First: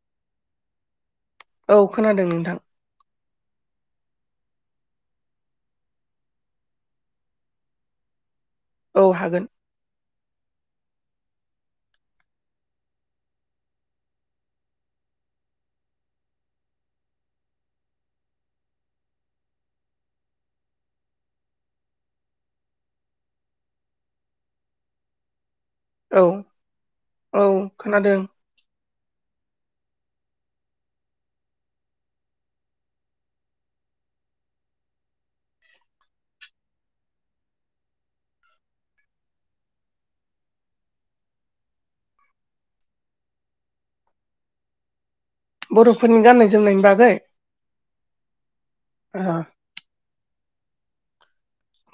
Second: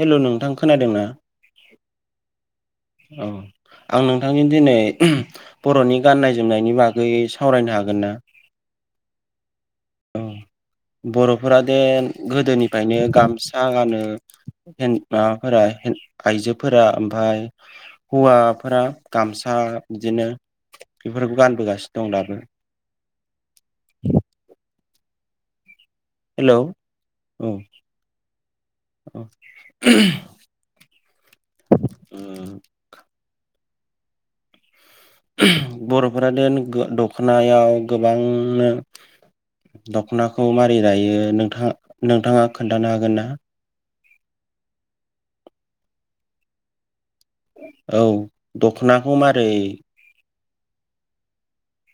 Hello नोंथां खोनादों ना? औ खोनादों नोंथां। औ आं नोंथांजों दिनै बर'नि गाननाय जोमनायनि बागै सावरायनो हागोन ना? औ हागोन औ बर'फोरा दे गोदोनिफ्रायनो गामसा गानो [unintelligible] माबाफोरा [unintelligible] आइजोफोरा ओमफाय हौवाफोरा गामसा बिदिनो बेफोरखौ गानबोगासिनो दं दाबो [unintelligible] औ औ हेलौ खोनादों औ औ [unintelligible] बर'फोरा देन दखनायाव गोबांनो दख'नाखौ मारै दायो नोंथां नोंथाङा खोन्थानो हागोन ना? बर'फोरनि गान्नाय जोमनायनि बागै औ दख'नाखौ ओ मारै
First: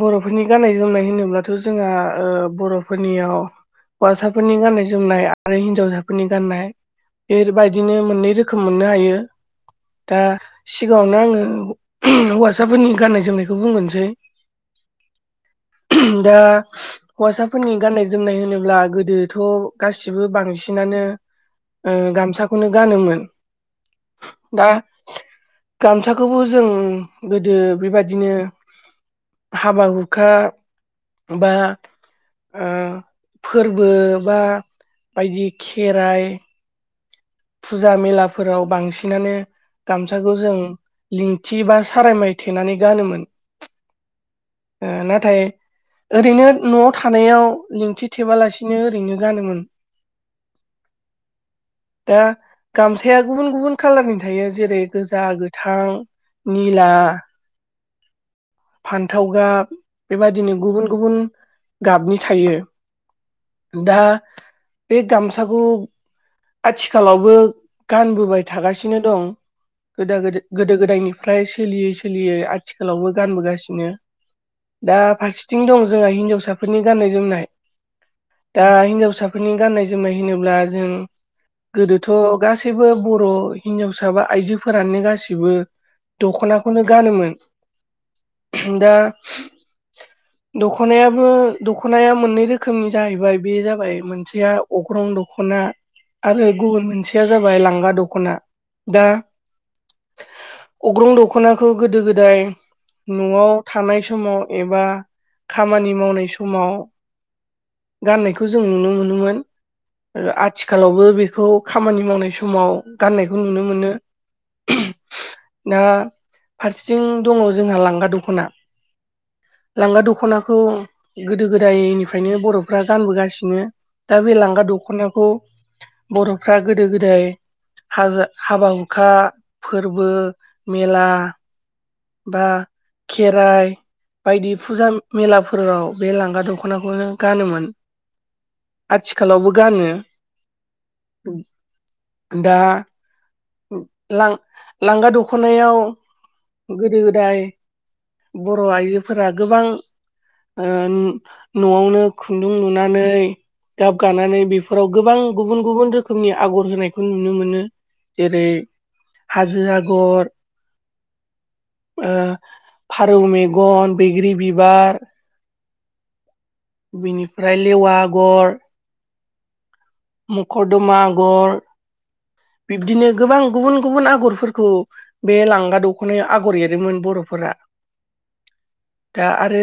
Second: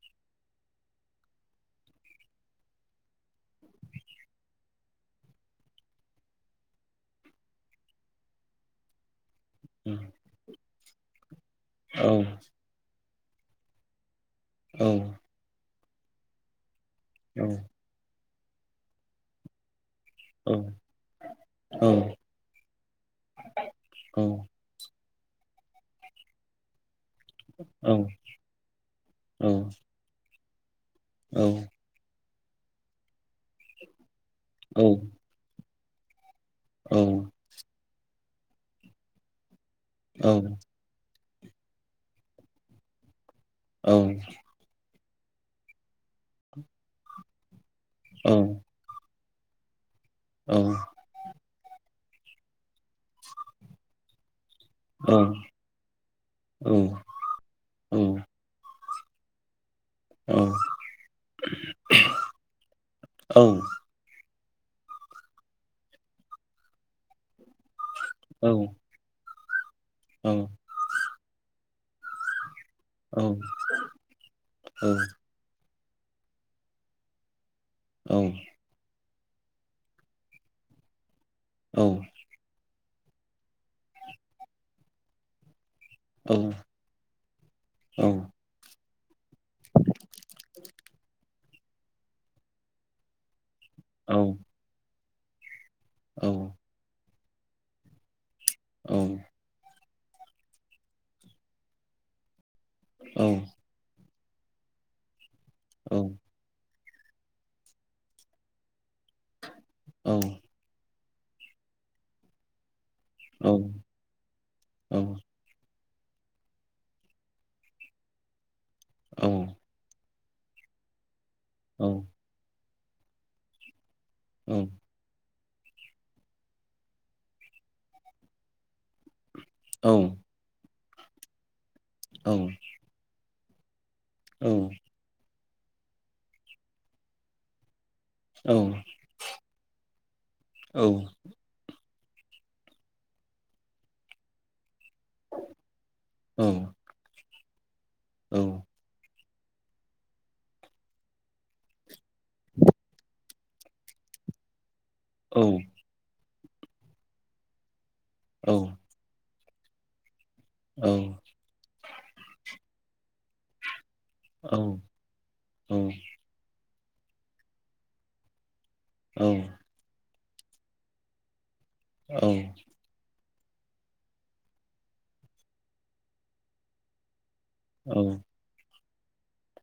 बर'फोरनि गाननाय-जोमनाय होनोब्लाथ' जोंहा बर'फोरनियाव हौवासाफोरनि गाननाय-जोमनाय आरो हिनजावसाफोरनि गाननाय बेबायदिनो मोननै रोखोम मोननो हायो दा सिगाङावनो आङो औ हौवासाफोरनि गाननाय जोमनायखौ बुंग्रोनोसै औ दा हौवासाफोरनि गाननाय जोमनाय होनोब्ला गोदोथ' गासिबो औ बांसिनानो औ गामसाखौनो गानोमोन औ दा गामसाखौबो जों गोदो बेबादिनो हाबा-हुखा बा फोरबो बा बायदि खेराइ औ फोराव बांसिनानो गामसाखौ जों लिंथि बा सारायमाइ थेबनानै गानोमोन औ नाथाय ओरैनो न'आव थानायाव लिंथि थेबालासिनो ओरैनो गानोमोन औ दा गामसाया गुबुन गुबुन खालारनि थायो जेरै गोजा, गोथां, निला औ फान्थाव गाब बेबादिनो गुबुन गुबुन गाबनि थायो दा बे गामसाखौ आथिखालावबो गानबोबाय थागासिनो दं गो गोदो औ गोदो गोदायनिफ्राय सोलियै सोलियै आथिखालावबो गानबोगासिनो दा फारसेथिं दं जोंहा हिनजावसाफोरनि गाननाय-जोमनाय दा हिनजावसाफोरनि गाननाय जोमनाय होनोब्ला जों गोदोथ' गासै गासैबो बर' हिनजावसा बा आइजोफोरानो गासिबो दख'नाखौनो गानोमोन दा दख'नायाबो दख'नाया मोननै रोखोमनि जाहैबाय बे जाबाय मोनसेया अग्रं दख'ना आरो गुबुन मोनसे मोनसेया जाबाय लांगा दख'ना दा अग्रं दख'नाखौ गोदो गोदाय न'आव थानाय सम समाव एबा खामानि मावनाय समाव गाननायखौ जों नुनो मोनोमोन आरो आथिखालावबो बेखौ खामानि मावनाय समाव गाननायखौ नुनो मोनो दा फारसेथिं दङ जोंहा लांगा दख'ना लांगा दख दख'नाखौ गोदो गोदायनिफ्रायनो बर'फ्रा गानबोगासिनो दा बे लांगा दख'नाखौ बर'फ्रा गोदो गोदाय हाज हाबा हुखा फोरबो मेला बा खेराइ बायदि फुजा मेलाफोराव बे लांगा दख'नाखौनो गानोमोन आथिखालावबो गानो दा लां लांगा दख'नायाव गोदो गोदाय बर' आइजो फोरा गोबां न'आवनो खुन्दुं लुनानै गाब गानानै बे फोराव गोबां गुबुन गुबुन रोखोमनि आगर होनायखौ नुनो मोनो जेरै हाजो आगर औ ओ फारौ मेगन, बैग्रि बिबार, औ बिनिफ्राय लेवा आगर, औ मखर्दमा आगर, औ बिब्दिनो गोबां गुबुन-गुबुन आगरफोरखौ बे लांगा दख'नायाव आगर एरोमोन बर'फोरा औ दा आरो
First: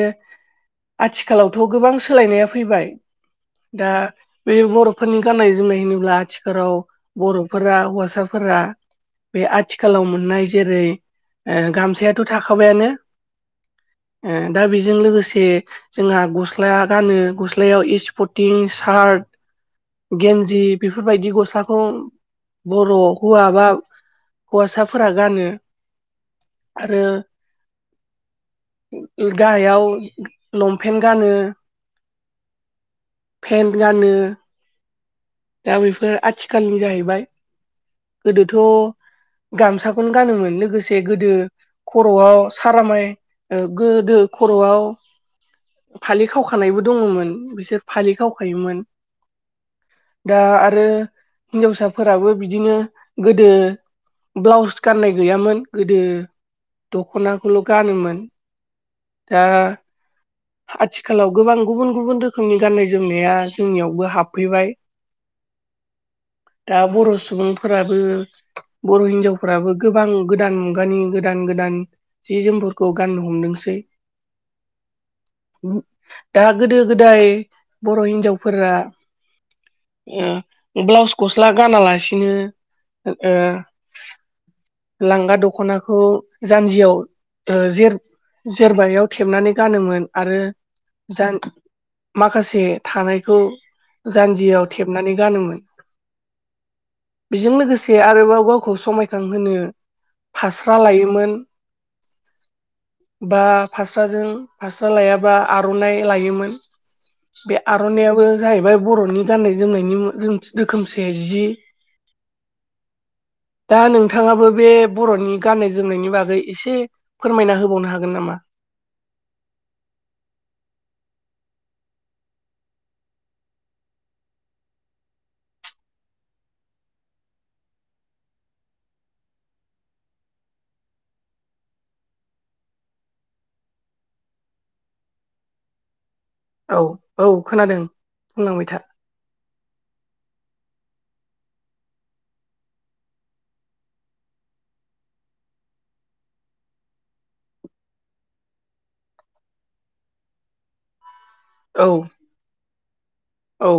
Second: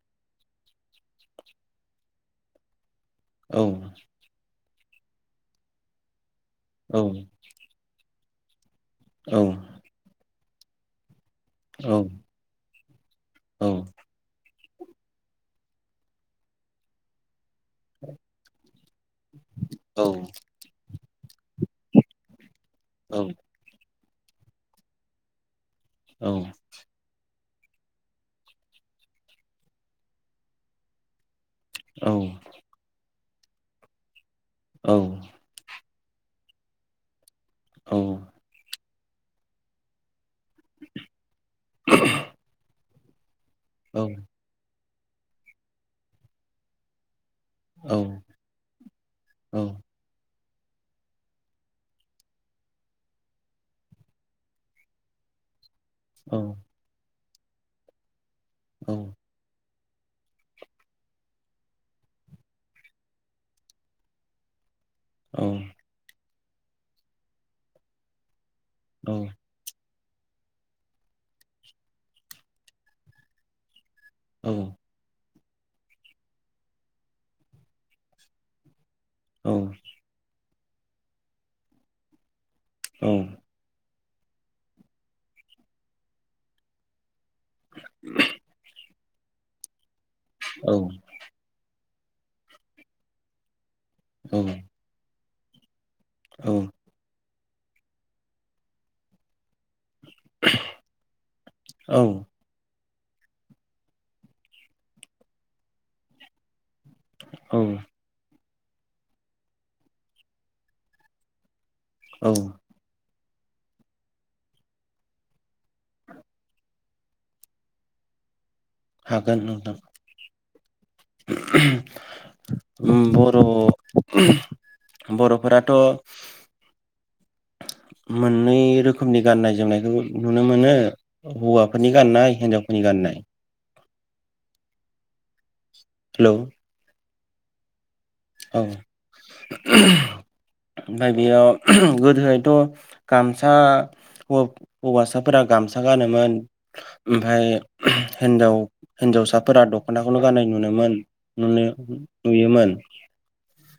आथिखालावथ' गोबां सोलायनाया फैबाय औ दा बे बर'फोरनि गान्नाय-जोमनाय होनोब्ला आथिखालाव बर'फोरा हौवासाफोरा बे आथिखालाव मोननाय जेरै- ओ गामसायाथ' थाखाबायानो ओ दा बेजों लोगोसे जोंहा गस्ला गानो ग स्लायाव इस्पर्टिं, सार्ट, गेन्जि बेफोरबायदि गस्लाखौ बर' हौवा बा हौवासाफोरा गानो। औ आरो गाहायाव लंपेन्ट गानो, औ पेन्ट गानो, औ दा बेफोर आथिखालनि जाहैबाय। गोदोथ' गामसाखौनो गानोमोन लोगोसे गोदो खर'आव सारामाय गोदो खर'आव फालि खावखानायबो दङमोन बिसोर फालि खावखायोमोन औ दा आरो हिनजावसाफोराबो बिदिनो गोदो ब्लाउस गाननाय गैयामोन गोदो दख'नाखौल' गानोमोन दा आथिखालाव गोबां गुबुन गुबुन रोखोमनि गाननाय- जोमनाया जोंनियावबो हाबफैबाय औ दा बर' सुबुंफोराबो बर' हिनजावफोराबो गोबां गोदान मुगानि गोदान गोदान जि जोमफोरखौ गाननो हमदोंसै औ दा गोदो गोदाय बर' हिनजावफोरा ओ ब्लाउस गस्ला गानालासिनो ओ [inaudible] लांगा दख'नाखौ जान्जियाव ओ जेर जेरबायाव थेबनानै गानोमोन आरो जान माखासे थानायखौ जानजियाव थेबनानै गानोमोन। औ बेजों लोगोसे आरोबाव गावखौ समायखांहोनो फास्रा लायोमोन, बा फास्राजों फा स्रा लायाबा आर'नाइ लायोमोन, बे आर'नाइयाबो जाहैबाय बर'नि गान्नाय जोमनायनि [inaudible] रोखोमसे जि औ दा नोंथाङाबो बे बर'नि गाननाय-जोमनायनि बागै एसे फोरमायना होबावनो हागोन नामा? हागोन नोंथां उम बर' बर'फोराथ' मोननै रोखोमनि गाननाय जोमनायखौ नुनो मोनो हौवाफोरनि गाननाय हिन्जावफोरनि गाननाय गाननाय हेलौ औ औ खोनादों औ बुंलांबाय था बेयाव गोदोहायथ' गामसा हौवासाफोरा गामसा गानोमोन ओमफ्राय हिन्जाव हिन्जावसाफोरा दख'नाखौल' गाननाय नुयोमोन नुनो औ नुयोमोन औ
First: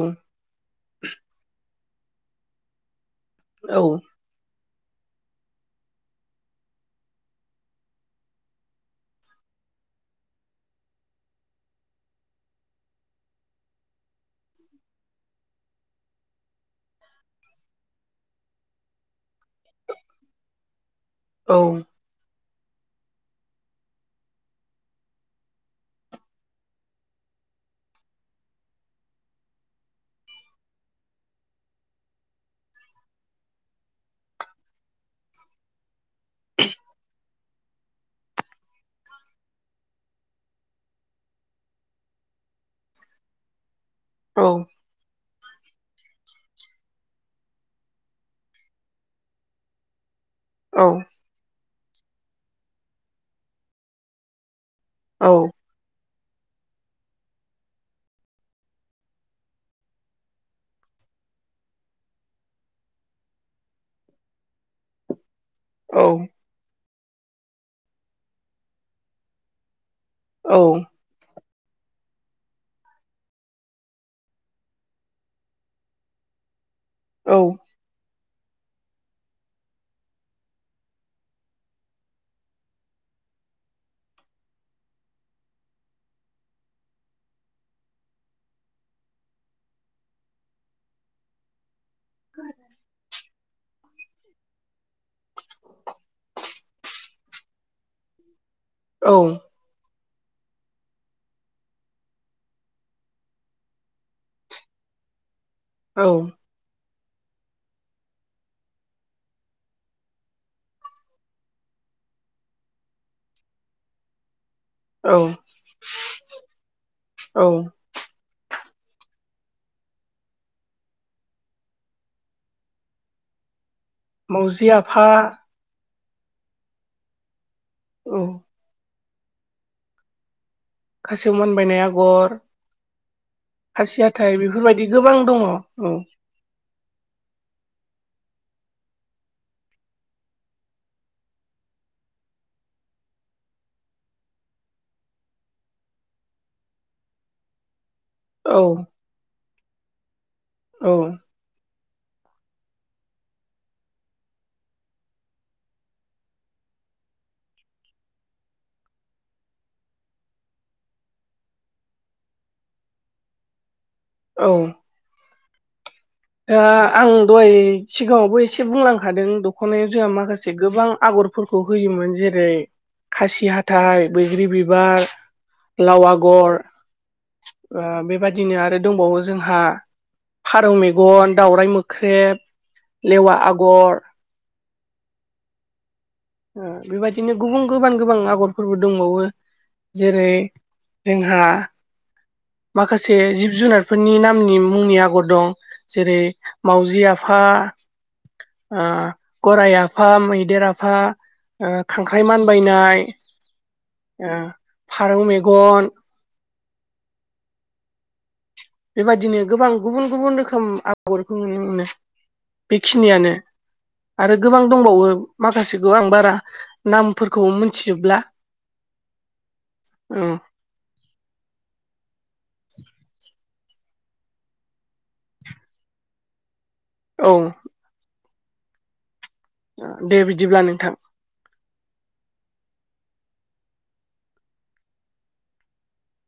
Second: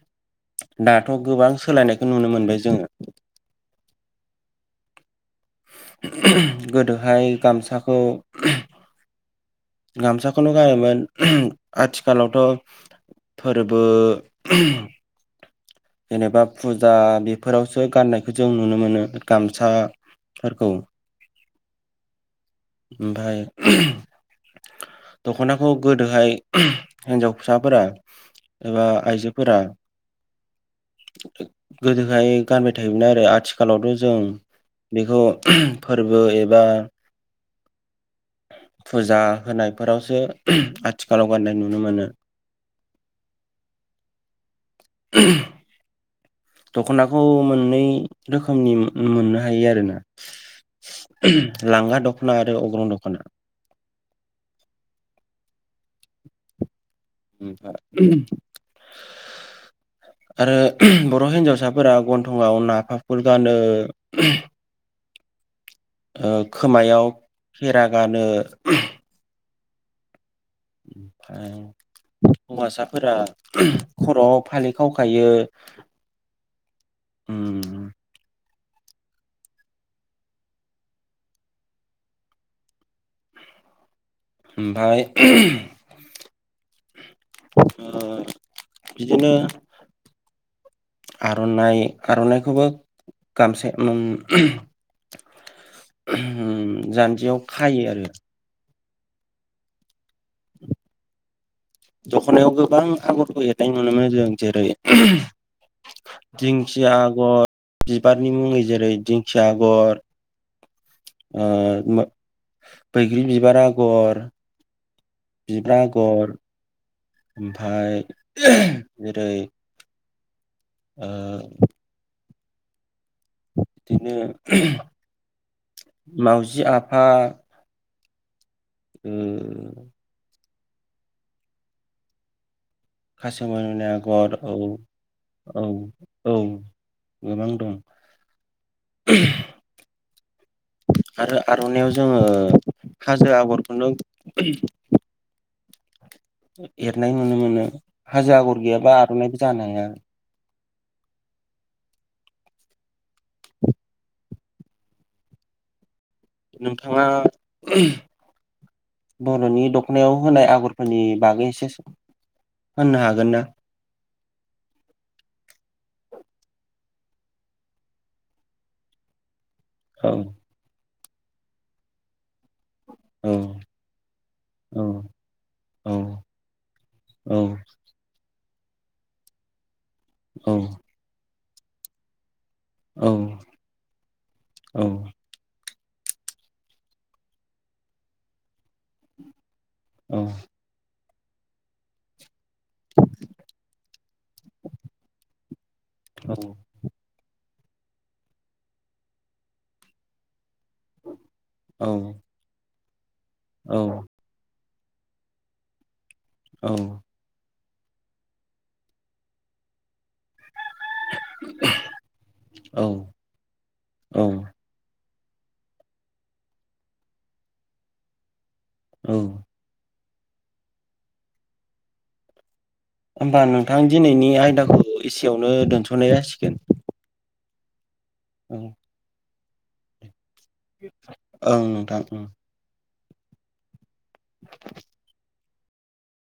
दाथ' गोबां सोलायनायखौ नुनो मोनबाय जोङो औ गोदोहाय गामसाखौ गामसाखौल' गानोमोन आथिखालावथ' फोरबो जेनेबा फुजा बेफोरावसो गाननायखौ जों नुनो मोनो गामसा फोरखौ औ ओमफ्राय दख'नाखौ गोदोहाय हिन्जाव फिसाफोरा एबा आइजोफोरा गोदोहाय गानबाय थायोमोन आरो आथिखालावथ' जों बेखौ फोरबो एबा फुजा होनायफोरावसो आथिखालाव गाननाय नुनो मोनो। औ [unintelligible] दख'नाखौ मोननै रोखोमनि मोननो हायो आरो ना औ लांगा दख'ना आरो अग्रं दख'ना औ ओमफाय ओम आरो बर' हिन्जावसाफोरा गन्थंआव नाफाखुल गानो ओ औ खोमायाव फेरा गानो औ ओं हौवासाफोरा खर'आव फालि खावखायो औ ओमफ्राय ओमफ्राय ओ बिदिनो आर'नाइ आर'नाइखौबो गामसे ओम जान्जियाव खायो आरो औ दखनायाव गोबां आगरखौ एरनाय नुनोमोनो जों जेरै औ दिंखिया गर बिबारनि मुङै जेरै दिंखिया आगर ओ बैग्रि बिबार आगर औ बिबा आगर औ ओमफ्राय जेरै ओ बिदिनो मावजि आफा मावजि आफा औ ओ खासेव मानबायनाय आगर कासेव मानबायनाय खासि आगर हाथाइ औ बेफोरबायदि गोबां दङ औ औ गोबां दं आरो आर'नायाव जोङो हाजो आगरखौनो एरनाय नुनो मोनो हाजो औ आगर गैयाबा आर'नाइबो जानो हाया औ नोंथाङा बर'नि दख'नायाव होनाय आगरफोरनि बागै एसे सम होननो हागोन ना? औ दा आं दहाय सिगाङावबो एसे बुंलांखादों दख'नायाव जोंहा औ माखासे गोबां आगरफोरखौ होयोमोन जेरै ओेरै औ खासि हाथाय बैग्रि औ बिबार औ लाव औ आगर बेबादिनो आरो दंबावो जोंहा औ दावराय मोख्रेब औ लेवा आगर औ बेबायदिनो गुबुन गोबां गोबां आगरफोरबो दंबावो औ जेरै जोंहा माखासे जिब जुनारफोरनि नामनि मुंनि आगर दं। जेरै मावजि आफा गराय आफा मैदेर आफा ओ खांख्राइ मानबायनाय औ ओ फारौ मेगन औ बेबायदिनो गोबां गुबुन गुबुन रोखोम आगरखौ नुनो मोनो औ बेखिनियानो। औ आरो गोबां दंबावो माखासेखौ आं बारा नामफोरखौ मोनथिजोबला औ औ होमबा नोंथां दिनैनि आयदाखौ एसेयावनो दोनथ'नाय जासिगोन। औ औ दे बिदिब्ला नोंथां ओं नोंथां [inaudible]